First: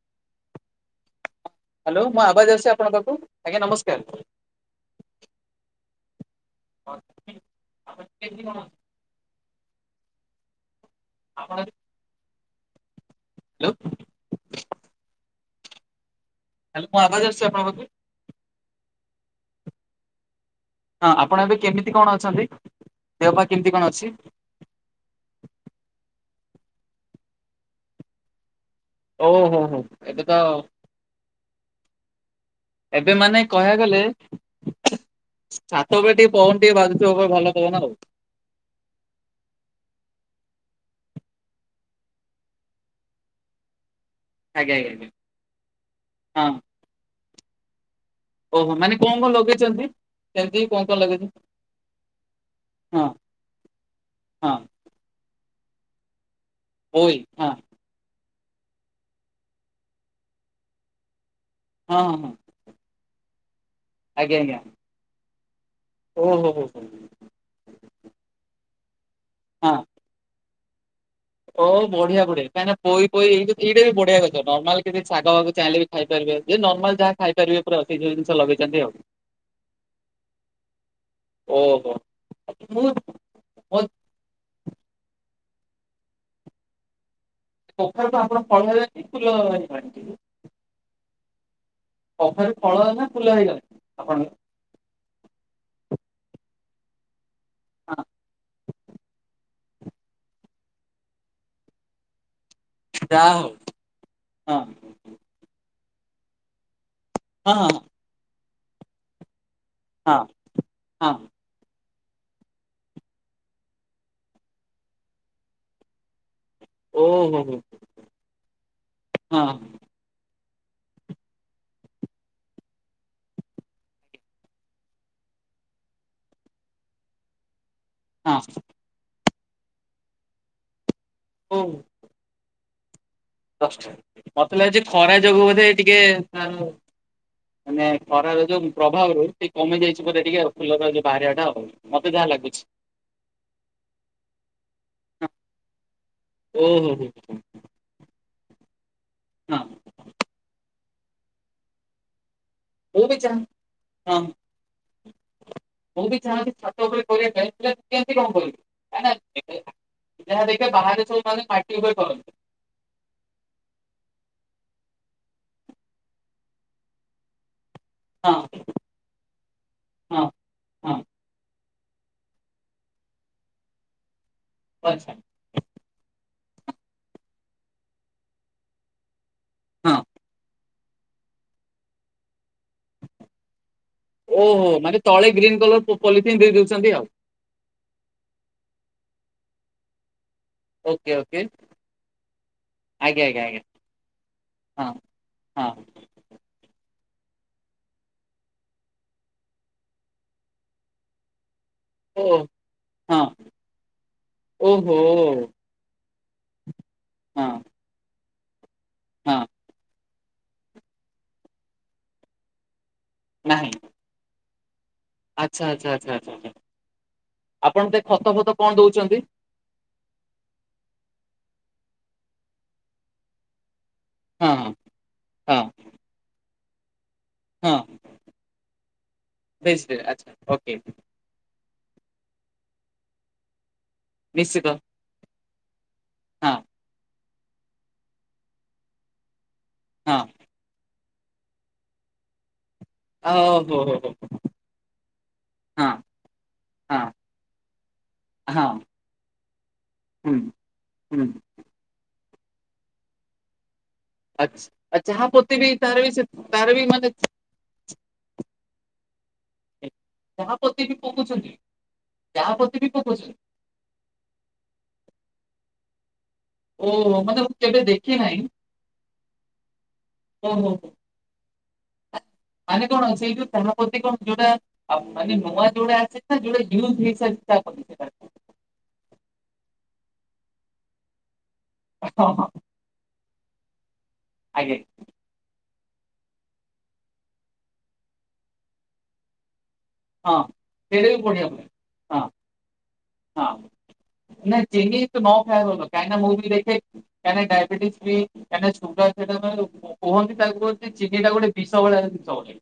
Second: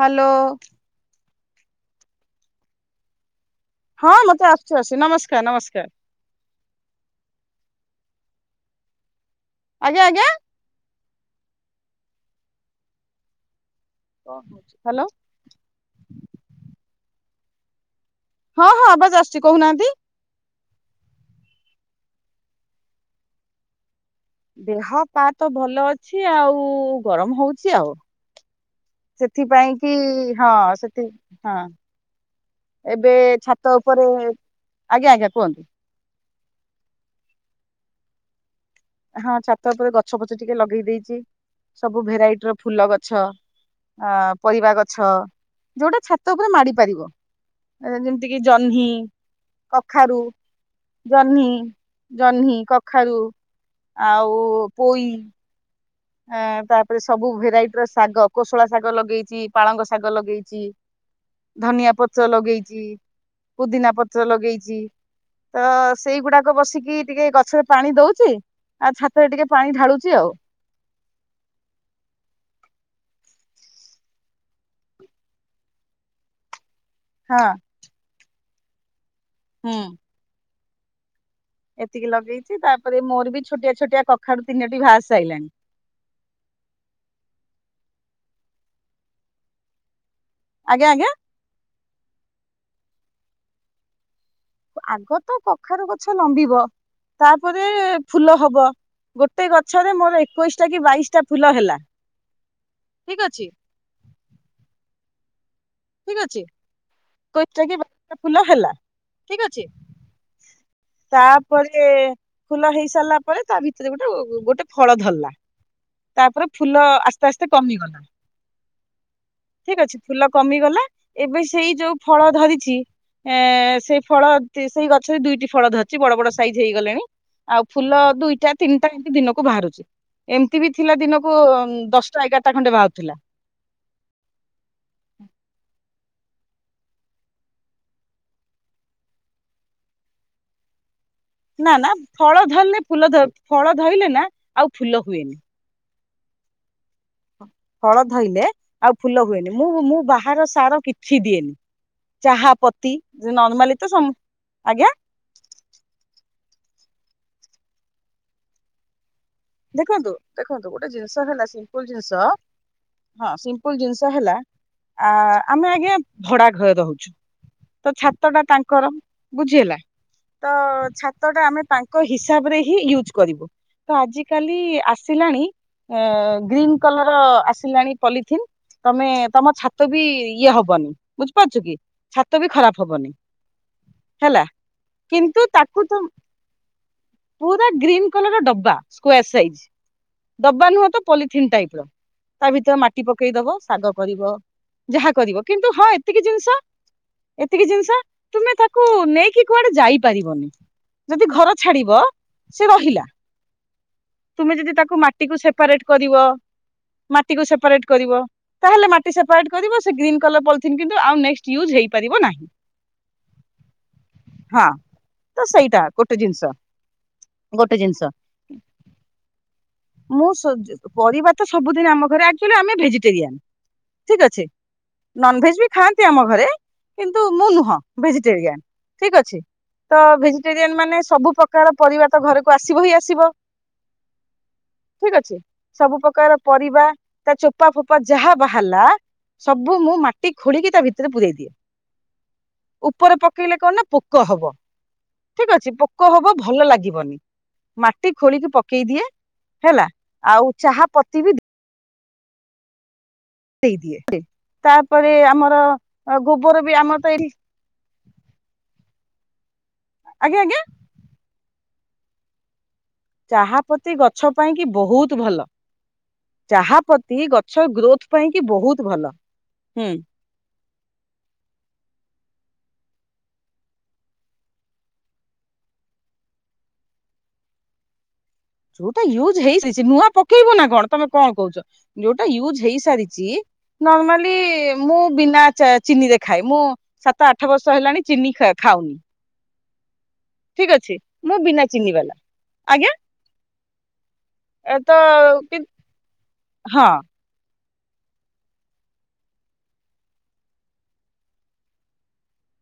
Hello hello ମୋ ଆବାଜ ଆସୁଛି ଆପଣ ପାଖକୁ ଆଜ୍ଞା ନମସ୍କାର ହଁ ମୋତେ ଆସୁଚି ଆସୁଚି ନମସ୍କାର ନମସ୍କାର [inaudible] ହଉ କେ ଆଜ୍ଞା ଆଜ୍ଞା ଆପଣ ଆଜି ହ୍ୟାଲୋ କଣ ହ୍ୟାଲୋ ହ୍ୟାଲୋ ଆବାଜ ଆସୁଛି ଆପଣ ପାଖକୁ ହଁ ହଁ ଆବାଜ ଆସୁଛି କହୁନାହାନ୍ତି ହଁ ଆପଣ ଏବେ କେମିତି କଣ ଅଛନ୍ତି ଦେହ ପା କେମିତି କଣ ଅଛି ଦେହ ପା ତ ଭଲ ଅଛି ଆଉ ଗରମ ହଉଛି ଆଉ ଓହୋ ସେଥିପାଇଁ ହୋ କି ଏବେ ତ ହଁ ସେଥି ହଁ ଏବେ ମାନେ ଛାତ କହିବାକୁ ଉପରେ ଆଜ୍ଞା ଆଜ୍ଞା କୁହନ୍ତୁ ତବେ ଟିକେ ପବନ ଟିକେ ବାଜୁଥିବ ଭଲ ପବନ ଆଉ ହଁ ଛାତ ଉପରେ ଗଛ ଫଛ ଟିକେ ଲଗେଇ ଦେଇଚି ସବୁ ଭେରାଇଟିର ଫୁଲ ଗଛ ଆ ପରିବା ଆଜ୍ଞା ଆଜ୍ଞା ଆଜ୍ଞା ଗଛ ଯୋଉଟା ଛାତ ଉପରେ ହଁ ମାଡ଼ି ପାରିବ ଯେମିତି କିି ଓହୋ ଜହ୍ନି ମାନେ କଣ କଣ ଲଗେଇଛନ୍ତି? କଖାରୁ ସେମିତି କଣ କଣ ଲଗେଇଛନ୍ତି ଜହ୍ନି ଜହ୍ନି, ହଁ କଖାରୁ ଆଉ ହଁ ପୋଇ ଆ ତାପରେ ପୋଇ ସବୁ ହଁ ଭେରାଇଟିର ଶାଗ କୋଶଳା ଶାଗ ଲଗେଇଚି ପାଳଙ୍ଗ ଶାଗ ଲଗେଇଚି ଧନିଆ ହଁ ହଁ ପତ୍ର ହଁ, ଲଗେଇଚି ପୁଦିନା ପତ୍ର ଆଜ୍ଞା ଆଜ୍ଞା ଲଗେଇଚି ତ ଓହୋ ସେଇଗୁଡ଼ାକ ହୋ ହୋ। ବସିକି ଟିକେ ଗଛରେ ପାଣି ଦଉଛି ଆଉ ଛାତରେ ଟିକେ ହଁ ପାଣି ଢାଳୁଚି ଆଉ ଓ ବଢ଼ିଆ ବଢି଼ଆ କାହିଁ ନା ପଇ ପୋଇ ଏଇଟା ବି ବଢି଼ଆ ଗଛ ନର୍ମାଲ କିଛି ଶାଗ ଭାଗ ଚାହିଁଲେ ବି ଖାଇ ପାରିବେ ଯେ ନର୍ମାଲ ଯାହା ହଁ ଖାଇପାରିବେ ପୁରା ସେଇ ଯୋଉ ଜିନିଷ ଲଗେଇଛନ୍ତି ଆଉ ହୁଁ ଓହୋ ଏତିକି ଲଗେଇଛି ମୁଁ ତାପରେ ମୋର ବି ଛୋଟିଆ ମୋ ଛୋଟିଆ କଖାରୁୁ ତିନୋଟି ବାହାରି ସାରିଲାଣି କଖାରୁ ତ ଆପଣ ଫଳ [unintelligible] ଫୁଲ ବାହାରି ଆଜ୍ଞା ଆଜ୍ଞା କଖାରୁ ଫଳ ନା ଫୁଲ ହେଇଗଲା ଆପଣ ଆଗ ତ କଖାରୁ ଗଛ ଲମ୍ବିବ ତାପରେ ଫୁଲ ହବ ଗୋଟେ ଗଛ ଗଛରେ ମୋର ଏକୋଇଶି ଟା କି ବାଇଶି ଟା ଫୁଲ ହେଲା ଠିକ ଯାହ ଅଛି ହଉ ହଁ। ଠିକ ହଁ ଅଛି ହଁ ଫୁଲ ହେଲା ଠିକ ଅଛି। ହଁ ହଁ ହଁ ତାପ ପରେ ଫୁଲ ହେଇ ସାରିଲା ପରେ ତା ଭିତରେ ଗୋଟେ ଗୋଟେ ଫଳ ଧରିଲା ତାପରେ ଫୁଲ ଆସ୍ତେ ଓହୋ ଆସ୍ତେ ହୋ କମିଗଲା ହଁ ହଁ ଠିକ ଅଛି ଫୁଲ କମିଗଲା ଏବେ ସେଇ ଯୋଉ ଫଳ ଧରିଛି ଏ ସେଇ ଫଳ ସେଇ ଗଛରେ ଦୁଇଟି ଫଳ ଧରିଛି ବଡ଼ ବଡ଼ ସାଇଜ୍ ହେଇଗଲେଣି। ଆଉ ଫୁଲ ଦୁଇଟା ତିନିଟା ଏମିତି ଦିନକୁ ବାହାରୁଛି ଏମିତି ବି ଥିଲା ଦିନକୁ ଦଶ ଏଗାରଟା ଖଣ୍ଡେ ବାହାରୁଥିଲା। ଦଶାଟା ମତେ ଲାଗୁଛି ଖରା ଯୋଗୁଁ ବୋଧେ ଟିକେ ତା ମାନେ ଖରାର ଯୋଉ ପ୍ରଭାବ ରୁ ସେ କମି ଯାଇଛି ବୋଧେ ଟିକେ ଆଉ ଫୁଲର ଯୋଉ ବାହାରିଆ ନା ନା ଫଳ ଧର ଫୁଲ ଫଳ ଧରଲେ ନା ଆଉ ଫୁଲ ହୁଏନି। ଓ ହୁଁ ହୁଁ। ଫଳ ଧଇଲେ ଆଉ ଫୁଲ ହୁଏନି ହଁ ମୁଁ ମୁଁ ବାହାର ସାର କି କିଛି ଦିଏନି ଚାହା ପତି ମୁଁ ବି ଚାହେଁ ନର୍ମାଲି ତ ହଁ ଆଜ୍ଞା ମୁଁ ବି ଚାହାଁଛି ଛାତ ଉପରେ କରିବା ପାଇଁ କେମିତି କଣ କରିବି? କାଇଁ ନା ଦେଖେ ଦେଖନ୍ତୁ ଯାହା ଦେଖିବେ ଦେଖନ୍ତୁ ଗୋଟେ ବାହାରେ ସବୁ ଜିନିଷ ମାନେ ହେଲା ମାଟି ଉପରେ ସିମ୍ପଲ ଜିନିଷ କରନ୍ତି ହଁ ସିମ୍ପଲ ଜିନିଷ ହେଲା। ଆ ଆମେ ଆଜ୍ଞା ଭଡା ଘରେ ରହୁଛୁ ତ ଛାତ ଟା ହଁ ତାଙ୍କର ବୁଝି ହେଲା ହଁ ତ ହଁ ଛାତଟା ଆମେ ତାଙ୍କ ହିସାବରେ ହିଁ ୟୁଜ କରିବୁ ତ ଆଜି ଆ କାଲି ଆଚ୍ଛା ଆସିଲାଣି ଗ୍ରୀନ୍ କଲର ଆସିଲାଣି ପଲିଥିନ୍ ତମେ ତମ ଛାତ ହଁ ବି ଇଏ ହବନି ବୁଝିପାରୁଛ କି ଛାତ ବି ଖରାପ ହବନି ହେଲା ଓହୋ ମାନେ ତଳେ କିନ୍ତୁ ଗ୍ରୀନ୍ କଲର ତାକୁ ତ ପଲିଥିନ୍ ଦେଇ ଦଉଛନ୍ତି ଆଉ ପୁର ଗ୍ରୀନ କଲର ଡବା ସ୍କାର ସାଇଜ ଡବା ନୁହେଁ ତ ଓକେ ଓକେ ପଲିଥିନ ଟାଇପର। ତା ଭିତରେ ମାଟି ଆଜ୍ଞା ପକେଇ ଆଜ୍ଞା ଦବ ଆଜ୍ଞା ଶାଗ କରିବ ଯାହା କରିବ କିନ୍ତୁ ହଁ ଏତିକି ଜିନିଷ ଏତିକି ଜିନିଷ ତୁମେ ତାକୁ ନେଇକି କୁଆଡେ ଯାଇପାରିବନି ଯଦି ଘର ଛାଡିବ ହଁ ଓ ସେ ରହିଲା। ହଁ ତୁମେ ଯଦି ଓହୋ ତାକୁ ମାଟିକୁ ସେପାରେଟ କରିବ ମାଟିକୁୁ ହଁ ସେପାରେଟ୍ କରିବ ତାହେଲେ ମାଟି ହଁ ସେପାରେଟ୍ କରିବ ଗ୍ରୀନ୍ କଲର ପଲିଥିନ କିନ୍ତୁ ଆଉ ନେକ୍ସଟ ୟୁଜ୍ ହେଇପାରିବ ନାହିଁ। ନାହିଁ। ହଁ ତ ଆଚ୍ଛା ସେଇଟା ଆଚ୍ଛା ଆଚ୍ଛା ଗୋଟେ ଆଚ୍ଛା ଜିନିଷ ଆଛା ଗୋଟେ ଆପଣତେ ଜିନିଷ ଖତ ଫତ କଣ ଦେଉଛନ୍ତି? ମୁଁ ପରିବା ତ ସବୁଦିନ ଆମ ଘରେ ଏକ୍ଟୁଲି ଆମେ ଭେଜିଟେରିଆନ୍। ଠିକ ଅଛି ହଁ ହଁ ହଁ ନନଭେଜ ବି ଖାଆନ୍ତି ଆମ ଘରେ କିନ୍ତୁ ମୁଁ ହଁ ନୁହଁ ଭେଜିଟେରିଆନ ଠିକ ଅଛି ଭେଜରେ ତ ଆଚ୍ଛା ଓକେ ଭେଜିଟେରିଆନ ମାନେ ସବୁ କା ପରିବା ତ ଘରକୁ ଆସିବ ହିଁ ଆସିବ। ନିଶ୍ଚିତ। ଠିକ ଅଛି ସବୁ ପ୍ରକାର ହଁ ପରିବା ତା ଚୋପା ଫୋପା ଯାହା ବାହାରିଲା ସବୁ ମୁଁ ହଁ ମାଟି ଖୋଳିକି ତା ଭିତରେ ପୂରାଇ ଦିଏ। ଉପରେ ପକେଇଲେ ଓହୋ କଣ ନା ହୋ ହୋ ପୋକ ହବ ଠିକ ଅଛି ହଁ ପୋକ ହବ ଭଲ ହଁ ଲାଗିବନି ମାଟି ଖୋଳିକି ହଁ ପକେଇ ଦିଏ ହେଲା ହୁଁ ଆଉ ଚାହା ହୁଁ ପତି ବି ଦେଇଦିଏ ଆଚ୍ଛା ତାପରେ ଚାହା ପତି ଆମର ବି ତାର ବି ସେ ଗୋବର ତାର ବି ଆମର ମାନେ ତ ଏଇ ଆଜ୍ଞା ଯାହା ଆଜ୍ଞା ପ୍ରତି ବି ପକଉଛନ୍ତି ଯାହା ପ୍ରତି ବି ପକଛନ୍ତି ତାହା ପ୍ରତି ଗଛ ପାଇଁ କି ବହୁତ ଭଲ। ଚାହା ପ୍ରତି ଓହୋ ମାନେ ମୁଁ ଗଛ କେବେ ଗ୍ରୋଥ ଦେଖି ପାଇଁ କି ବହୁତ ଭଲ ହୁଁ। ଓ ହୋ ହୋ ମାନେ କଣ ଅ ସେଇ ଯ ତା ପ୍ରତି କଣ ଯୋଉଟା ଆଉ ମାନେ ନୂଆ ଯୋଉଡା ଆସେ ନା ଯୋଉଟା ଜୁଇସଷ୍ଟା ସେଟ ଯୋଉଟା ୟୁଜ ହେଇ ନୂଆ ପକେଇବୁ ନା କଣ ତମେ କଣ କହୁଛ। ଯୋଉଟା ହଁ ହଁ ୟୁଜ ହେଇସାରିଛି ନର୍ମାଲି ଆଜ୍ଞା ମୁଁ ବିନା ଚିନି ଦେଖାଏ ମୁଁ ସାତ ଆଠ ବର୍ଷ ହେଲାଣି ଚିନି ଖାଉନି। ହଁ ଠିକ ଅଛି ଳ ବି ମୁଁ ପୁଣିଆ ବିନା ଚିନି ପାଇଁରେ ବାଲା ଆଜ୍ଞା ହଁ ହଁ। ନାଁ ଚିନି ତ ନ ଖାଇ ବଲ କାଇଁନା ମୁଭି ଦେଖେ ହଁ କାଇ ଡାୟବେଟିସ ବି କାହିଁକି ସୁୁଗା ସେଟା କୁହନ୍ତି ତାକୁ କ ଚିନିଟା ଗୋଟେ ବିଷ ଭଳିଆ ଜିନିଷ ବୋଲି।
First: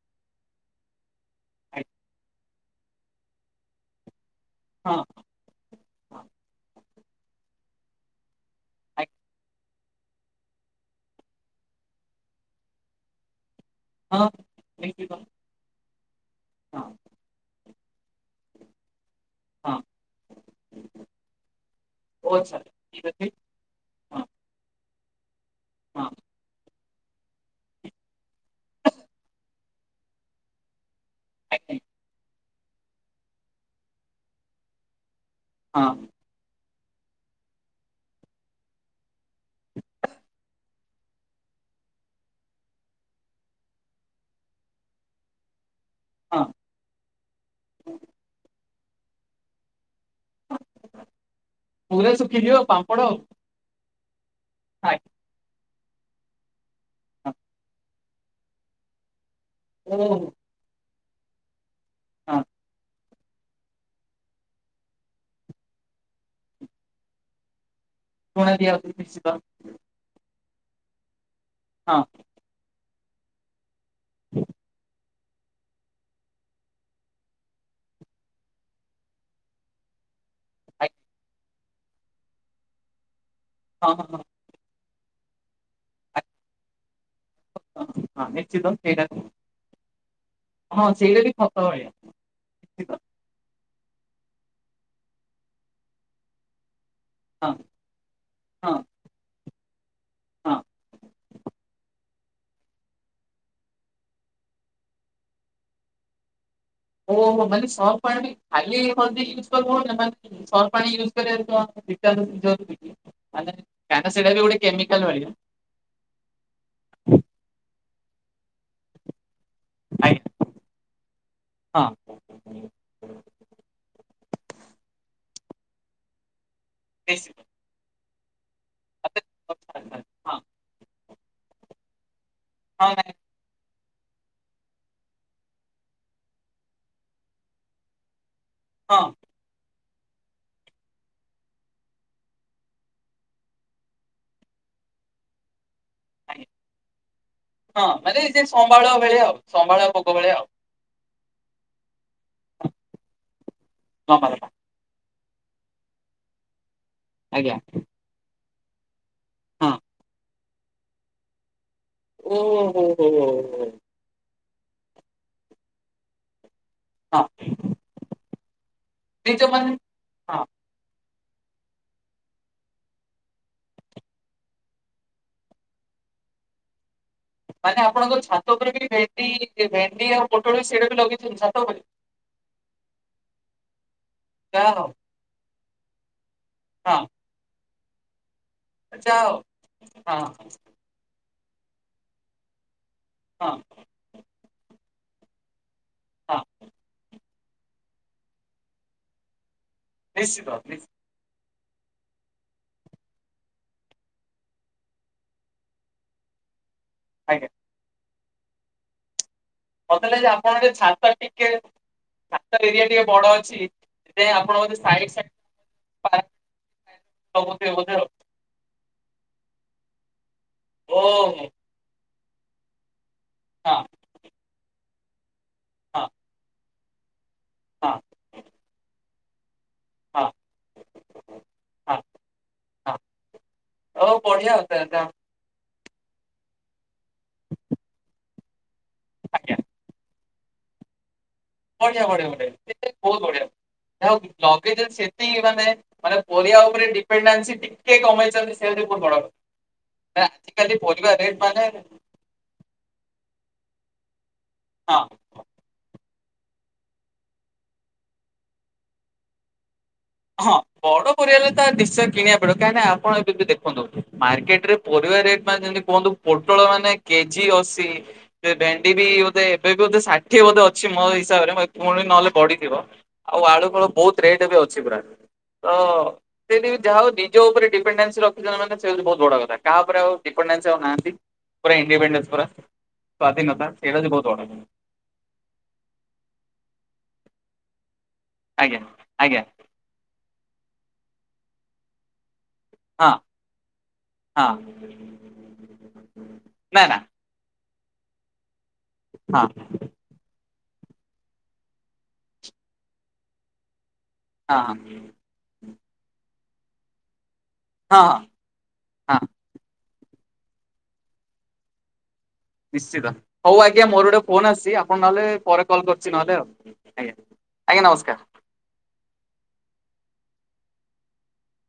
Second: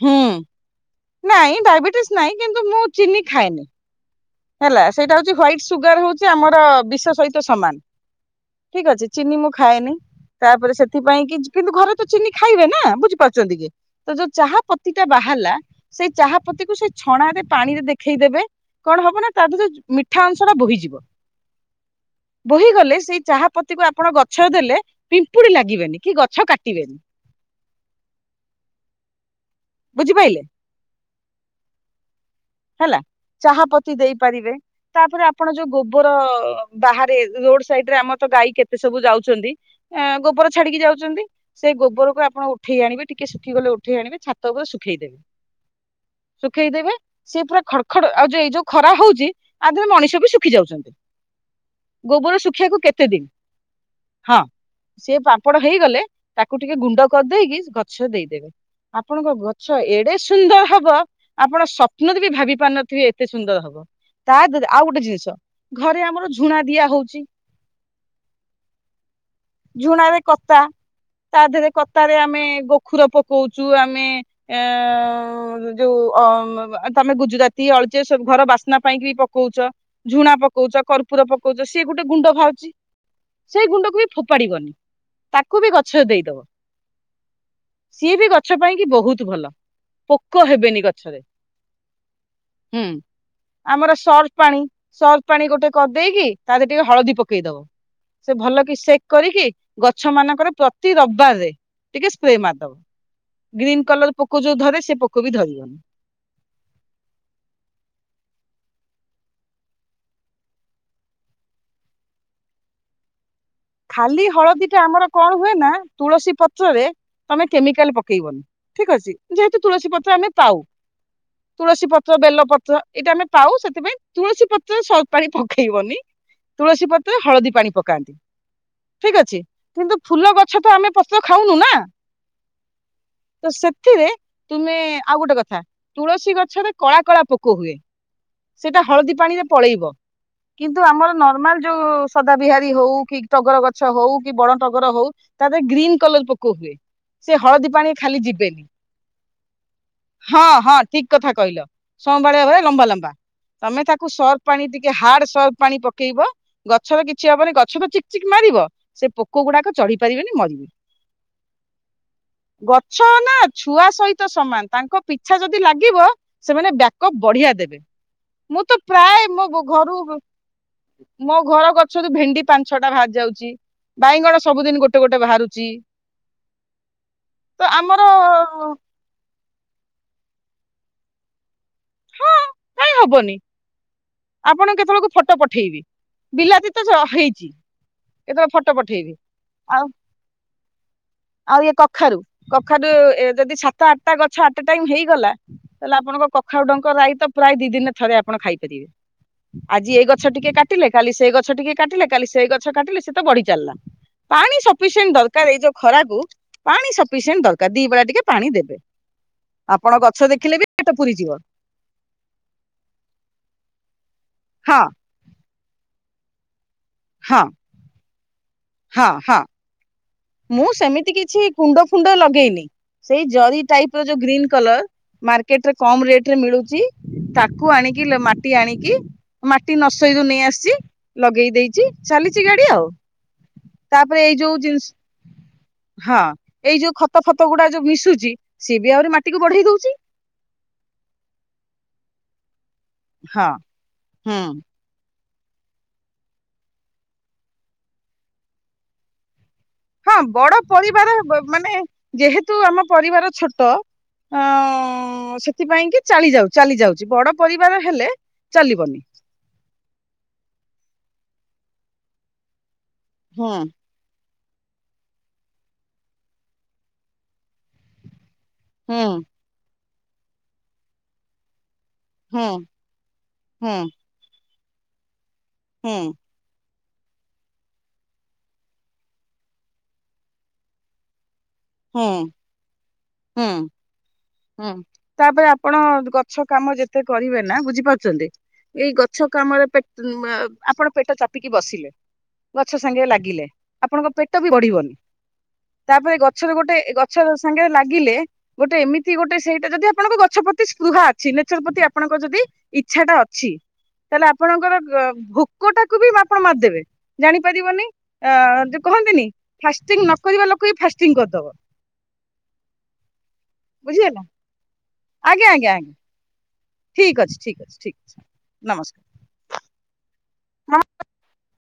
ହୁଁ ନାଇଁ ଡାଇବେଟିସ୍ ନାଇଁ କିନ୍ତୁ ମୁଁ ଚିନି ଖାଏନି। ହେଲା ହଁ ସେଇଟା ହଉଛି ହ୍ୱଵାଇଟ୍ ସୁଗାର ହଁ ହଉଛି ଆମର ବିଷ ସହିତ ସମାନ। ଠିକ ଆଜ୍ଞା। ଅଛି ଚିନି ମୁଖ ଖାଏନି ତାପରେ ସେଥିପାଇଁ କି କିନ୍ତୁ ଘରେ ତ ଚିନି ଖାଇବେ ନା ବୁଝିପାରୁଛନ୍ତି କି। ହଁ ତ ଯୋଉ ଚାହା ପତି ଟା ହଁ ବାହାରିଲା ସେଇ ଚାହା ପତି କୁ ସେ ଛଣାରେ ପାଣିରେ ଦେଖେଇଦେବେ। କଣ ହବ ନା ତା ହଁ ଦେହରେ ମିଠା ଅଂଶ ଟା ବୋହିଯିବ ବହୁତ ବୋହି ସାରା ଗଲେ ଠିକ୍ ସେଇ ଅଛି ଚାହା ପତି କ ଆପଣ ହଁ ଗଛ ଦେଲେ ପିମ୍ପୁଡି ଲାଗିବେନି ହଁ କି ଗଛ କାଟିବେନି। ବୁଝିପାରିଲେ ଆଜ୍ଞା। ହେଲା ଚାହା ପତି ଦେଇପାରିବେ ତାପରେ ଆପଣ ଯୋଉ ହଁ ଗୋବର ବାହାରେ ରୋଡ ସାଇଡ ରେ ଆମର ତ ଗାଈ କେତେ ସବୁ ଯାଉଛନ୍ତି ଗୋବର ଛାଡିକି ଯାଉଛନ୍ତି। ସେ ଗୋବରକୁ ଆପଣ ଉଠେଇ ଆଣିବେ ଟିକେ ଶୁଖି ଗଲେ ଉଠେଇ ଆଣିବେ ଛାତ ଉପରେ ଶୁଖେଇଦେବେ। ହଁ ଶୁଖେଇଦେବେ ସି ପୁରା ଖଡ ଖଡ ଆଉ ଯଇ ଯୋଉ ଖରା ହଉଛି ତାଦହରେ ମଣିଷ ବିଖ ଶଖ ଯାଉଛନ୍ତି ପୁରା ଗୋବର ଶୁଖିଯିବ ଶୁଖିବାକୁ କେତେ ଦିନ ହଁ। ହଁ। ପାପଣ ହେଇଗଲେ ତାକୁ ଟିକେ ଗୁଣ୍ଡ ହଁ କରିଦେଇକି ଗଛ ଦେଇଦେବେ ଆପଣଙ୍କ ଏଡେ ଓହୋ ସୁନ୍ଦର ହବ ଆପଣ ସ୍ୱପ୍ନରେ ବି ହଁ ଭାବି ପାରୁନଥିବେ କେତେ ସୁନ୍ଦର ହବ ତା ଦେହରେ ଆଉ ଗୋଟେ ଜିନିଷ ଘରେ ଆମର ଝୁଣା ଦିଆ ହଉଛି। କଣ ଦିଆିବା [unintelligible] ଝୁଣ ରେ କତା ତା ଦେହରେ ହଁ କତା ାରେ ଆମେ ଗୋଖର ପକଉଛୁ ଆ। ଆମେ ଅ ଯୋଉ ତମେ ଗୁଜୁରାତି ଅଳଚେ ଘର ବାସ୍ନା ପାଇଁ ବି ପକଉଛ। ଝୁଣା ପକଉଛ ଆଜ୍ଞା କର୍ପୁର ପକଉଚ ସିଏ ଗୋଟେ ଗୁଣ୍ଡ ଖାଉଛି। ସେ ଗୁଣ୍ଡକୁ ହଁ ବି ହଁ ଫୋପାଡିବନି ତାକୁ ବି ଗଛ ଦେଇଦବ। ହଁ ହଁ ସିଏ ହଁ ବି ଗଛ ନିଶ୍ଚିତ ପାଇଁ କି ସେଇଟା ବହୁତ ଭଲ। ପୋକ ହେବେନି ହଁ ସେଇଟା ଗଛରେ। ବି ଖତ ଭଳିଆ ହୁଁ ନିଶ୍ଚିତ ଆମର ସର୍ଫ ପାଣି ସର୍ଫ ପାଣି ଗୋଟେ କରିଦେଇକି ତାରେ ଟିକେ ହଳଦୀ ପକେଇ ହଁ ପକେଇଦବ ସେ ଭଲ ହଁ କି ସେକ୍ କରିକି ଗଛ ମାନଙ୍କର ହଁ ପ୍ରତି ରବିବାରରେ ଟିକେ ସ୍େ ମାରିଦବ ଗ୍ରୀନ୍ କଲର ପୋକ ଯୋଉ ଧରେ ସେ ପୋକ ବି ଧରିବନି। ଓହୋ ମାନେ ସ ପା ଖାଲି ହ ୟୁଜ୍ କର ମାନେ। ସନ ପାଣି ୟୁଜ କରରେ ଜର [unintelligible] ଖାଲି ହଳଦୀ ଟା ଆମର କଣ ହୁଏ ନା। ତୁଳସୀ ପତ୍ରରେ ତମେ କେମିକାଲ ପକେଇବନି ଠିକ ଅଛି। ଯେହେତୁ ତୁଳସୀ ପତ୍ର ଆମେ ଆଜ୍ଞା ପାଉ ହଁ ତୁଳସୀ ପତ୍ର ବେଲ ପତ୍ର। ଏଇଟା ଆମେ ପାଉ, ସେଥିପାଇଁ ତୁଳସୀ ପତ୍ରରେ ସ ପାଣି ପକେଇବନି? ତୁଳସୀ ପତ୍ର, ନିଶ୍ଚିତ ହଳଦୀ ପାଣି ପକାନ୍ତି। ଠିକ ଅଛି, କିନ୍ତୁ ଫୁଲ ହଁ ଗଛ ତ ଆମେ ପତ୍ର ଖାଉନୁ ନା? ହଁ, ଭାଇ। ତ ସେଥିରେ ତୁମେ, ଆଉ ଗୋଟେ କଥା ତୁଳସୀ ଗଛରେ କଳା କଳା ପୋକ ହୁଏ। ସେଇଟା ହଁ ହଳଦୀ ପାଣିରେ ପଳେଇବ କିନ୍ତୁ ଆମର ନର୍ମାଲ ଯୋଉ ସଦା ବିିହାରୀ ହଉ କି ତଗର ଗଛ ହଉ, କି ବଡ ତଗର ହଉ, ତା ଦେହରେ ଗ୍ରୀନ କଲର ପୋକ ହୁଏ। ସେ ହଳଦୀ ହଁ ପାଣିରେ ଖାଲି ମାନେ ସେ ଯିବେନି, ସମ୍ବାଳ ଭଳିଆ ଆଉ ସମ୍ବାଳ ପୋକ ଭଳିଆ ଆଉ ହଁ ହଁ। ଠିକ କଥା କହିଲ, ସଁ ବାଳୁଆ ଭଳିଆ ଲମ୍ବା ଲମ୍ବା, ତମେ ତାକୁ ଲମ୍ବା ସର୍ଫ ଲମ୍ବା ପାଣି ଟି ଟିକେ ହାର୍ଡ ସ ପାଣି ପକେଇବ, ଗଛର କିଛି ହବନି, ଆଜ୍ଞା ଗଛ ତ ଚିକ ଚିକ୍ ମାରିବ ସେ ପୋକ ହଁ ଗୁଡାକ ଚଢି ପାରିବେନି ମରିବେ। ଓହୋ ଗଛ ହୋ ନା ହୋ ଛୁଆ ସହିତ ସମାନ, ତାଙ୍କ ପିଛା ଯଦି ଲାଗିବ, ସେମାନେ ବ୍ୟାକଅପ୍ ହଁ ବଢିଆ ଦେବେ। ମୁଁ ତ ପ୍ରାୟ ନିଜ ମୋ ମାନେ ଘରୁ, ହଁ ମୋ ଘର ଗଛ ଭେଣ୍ଡି ପା ଛଟା ବାହାରି ଯାଉଚି, ବାଇଗଣ ସବୁଦିନ ଗୋଟେ ଗୋଟେ ବାହାରୁଚି। ମାନେ ଆପଣଙ୍କ ଛାତ ଉପରେ ବି ଭେଣ୍ଡି, ଭେଣ୍ଡି ଆଉ ପୋଟଳ ବି ସେଇଟା ବି ଲଗେଇଚନ୍ତି ଛାତ ଉପରେ। ହଁ କାଇଁ ହବନି, ଆପଣ ଯାହା ହଉ କେତେବେଳକୁ ଫଟୋ ପଠେଇବି, ବିଲାତି [unintelligible] ହଁ ହେଇଚି, କେତେବେଳେ ଫଟୋ ପଠେଇବି, ଯାହା ହଉ ଆଉ ହଁ ଆଉ ଇଏ କଖାରୁ, କଖାରୁ ଯଦି ହଁ ସାତ ଆଠଟା ଗଛ ଆଟ ଏ ଟାଇମ ହେଇଗଲା, ତାହେଲେ ଆପଣଙ୍କ କ ହଁ କଖାରୁ ଡଙ୍କ ରାଇ ରାଇ ତ ପ୍ରାୟ ଦି ଦିନି ରେ ଥରେ ଆପଣ ଖାଇପାରିବେ। ଆଜି ଏଇ ଗଛ ନିଶ୍ଚିତ ଟିକେ କାଟିଲେ, ନିଶ୍ଚିତ କାଲି ସେଇ ଗଛ ଟିକେ କାଟିଲେ କାଲି ସେଇ ଗଛ କାଟିଲେ, ସେ ତ ବଢି ଚାଲିଲା, ପାଣି ସଫିସିଏଣ୍ଟ ଦରକାର ଏଇ ଯୋଉ ଖରାକୁ ପାଣି ସଫିସିଏଣ୍ଟ ଆଜ୍ଞା ଦରକାର, ଦି ବେଳା ଟିକେ ପାଣି ଦେବେ। ଆପଣ ମତେ ଗଛ ଲାଗୁଚି ଦେଖିଲେ ବି ଆପଣଙ୍କ ପେଟ ଛାତ ପୁରିଯିବ ଟିକେ ଛାତ ଏରିଆ ଟିକେ ବଡ ଅଛି, ସେଥିପାଇଁ ଆପଣ ବୋଧେ ହଁ ସାଇଡ଼ ସାଇଡ [unintelligible] ହଁ ଲଗଉଥିବେ ବୋଧେ ଆଉ। ହଁ ହଁ। ମୁଁ ସେମିତି କିଛି ଓହୋ କୁଣ୍ଡ ଫୁଣ୍ଡ ଲଗେଇନି, ସେଇ ଜରି ହଁ ଟାଇପ୍ ର ଯୋଉ ଗ୍ରୀନ୍ କଲର ମାର୍କେଟ ରେ ହଁ କମ୍ ରେଟ୍ ରେ ମିଳୁଚି, ତାକୁ ହଁ ଆଣିକି ମାଟି ଆଣିକି ମାଟି ହଁ ନସୋଇରୁୁ ନେଇ ଆସିଛି, ଲଗେଇ ଦେଇଚି, ହଁ ଚାଲିଚି ଗାଡ଼ି ଆଉ। ହଁ। ହଉ ତାପରେ ଏଇ ବଢିଆ ଯୋଉ ଆଉ ଜିନିଷ ତାହେଲେ ହଁ, ଏଇ ଯୋଉ ଖତ ଫତ ଗୁଡ଼ା ଯୋଉ ମିଶୁଚି, ସିଏ ବି ଆହୁରି ମାଟିକୁ ବଢେଇ ଦଉଚି। ବଢିଆ ବଢିଆ ବଢିଆ, ସେ ବହୁତ ବଢିଆ, ହଁ ଯାହାହଉ ହୁଁ ଲଗେଇଚନ୍ତି ସେ ନ୍ତି ମାନେ, ମାନେ ପରିବା ଉପରେ ଡିପେଡେନ୍ସି ଟିକେ କମେଇଚନ୍ତି, ସେଇଟା ବି ବହୁତ ବଡ କଥା। ହଁ, ବଡ଼ ଆଜିକାଲି ପରିବା ପରିବାର ରେଟ୍ ମାନେ ଯେହେତୁ ଆମ ପରିବାର ଛୋଟ ଅ ହଁ। ସେଥିପାଇଁ କି ଚାଳି ଯାଉଚି, ଚାଲି ଯାଉଚି, ବଡ଼ ପରିବାର ହେଲେ ଚାଲିବନି। ହଁ ବଡ଼ ପରିବାର ତା ନିଶ୍ଚୟ କିଣିବାକୁ ପଡ଼ିବ, କାହିଁ ନା ଆପଣ ଏବେବି ହୁଁ ଦେଖନ୍ତୁ ମାର୍କେଟ୍ ରେ ପରିବା ରେଟ୍ ମାନେ ଯେମିତି କୁହନ୍ତୁ, ପୋଟଳ ମାନେ କେଜି ଅଶୀ ସେ ଭେଣ୍ଡି ବି ହୁଁ ବୋଧେ ଏବେ ବୋଧେ ଷାଠିଏ ବୋଧେ ଅଛି ମୋ ହିସାବରେ ପୁଣି ନହେଲେ ହୁଁ ବଢିଥିବ, ଆଉ ଆଳୁ ହୁଁ ଫାଳୁ ବହୁତ୍ ରେଟ୍ ବି ଅଛି ପୁରା, ତ ହୁଁ ସେଦି ଯାହା ହଉ ନିଜ ଉପରେ ଡିପେଣ୍ଡେନ୍ସି ରଖିଛନ୍ତି ମାନେ ସେ ହଉଛି ବହୁତ ବଡ଼ କଥା, କାହା ଉପରେ ଆଉ ଡିପେଣ୍ଡେନ୍ସି ଆଉ ନାହାନ୍ତି। ପୁରା ହୁଁ ଇଣ୍ଡିପେଣ୍ଡେନସ ପୁରା, ହୁଁ ସ୍ୱାଧୀନତା, ସେଇଟା ହଉଚି ବହୁତ ବଡ଼ କଥା। ହୁଁ, ତାପରେ ଆପଣ ଗଛ କାମ ଯେତେ କରିବେ ନା ବୁଝିପାରୁଛନ୍ତି? ଆଜ୍ଞା ଏଇ ଗଛ ଆଜ୍ଞା କାମରେ ପେଟ ଆପଣ ପେଟ ଚାପିକି ବସିଲେ। ଗଛ ସାଙ୍ଗେ ହଁ ଲାଗିଲେ ଆପଣଙ୍କ ପେଟ ବି ହଁ। ବଢ଼ିବନି। ତାପରେ ଗଛରେ ଗୋଟେ ନା ନା ଗଛ ସାଙ୍ଗରେ ଲାଗିଲେ ଗୋଟେ ଏମିତି ଗୋଟେ ହଁ ସେଇଟା ଯଦି ଆପଣଙ୍କ ଗଛ ପ୍ରତି ସ୍ପୃହା ଅଛି ନେଚର ପ୍ରତି ଆପଣଙ୍କ ଯଦି ଇଚ୍ଛାଟା ଅଛି। ତାହେଲେ ହଁ ଆପଣଙ୍କର ହଁ ଅ ଭୋକ ଟାକୁ ବି ଆପଣ ମାରିଦେବେ। ଜାଣିପାରିବନି ହଁ ହଁ ଅ ଯୋଉ ହଁ କହନ୍ତିନି ଫାଷ୍ଟିଙ୍ଗ ନକରିବା ଲୋକ ବି ଫାଷ୍ଟିଙ୍ଗ କରିଦବ। ନିଶ୍ଚିତ ହଉ ଆଜ୍ଞା ମୋର ଗୋଟେ ବୁଝିହେଲା ଫୋନ୍ ଆସିଛି ଆପଣ ନହେଲେ ପରେ କଲ୍ କରୁଛି ନହେଲେ ଆଉ। ଆଜ୍ଞା ଠିକ୍ ଅଛି ଠିକ୍ ଅଛି ଆଜ୍ଞା ଠିକ ନମସ୍କାର। ଅଛି ନମସ୍କାର। ନାମ [unintelligible]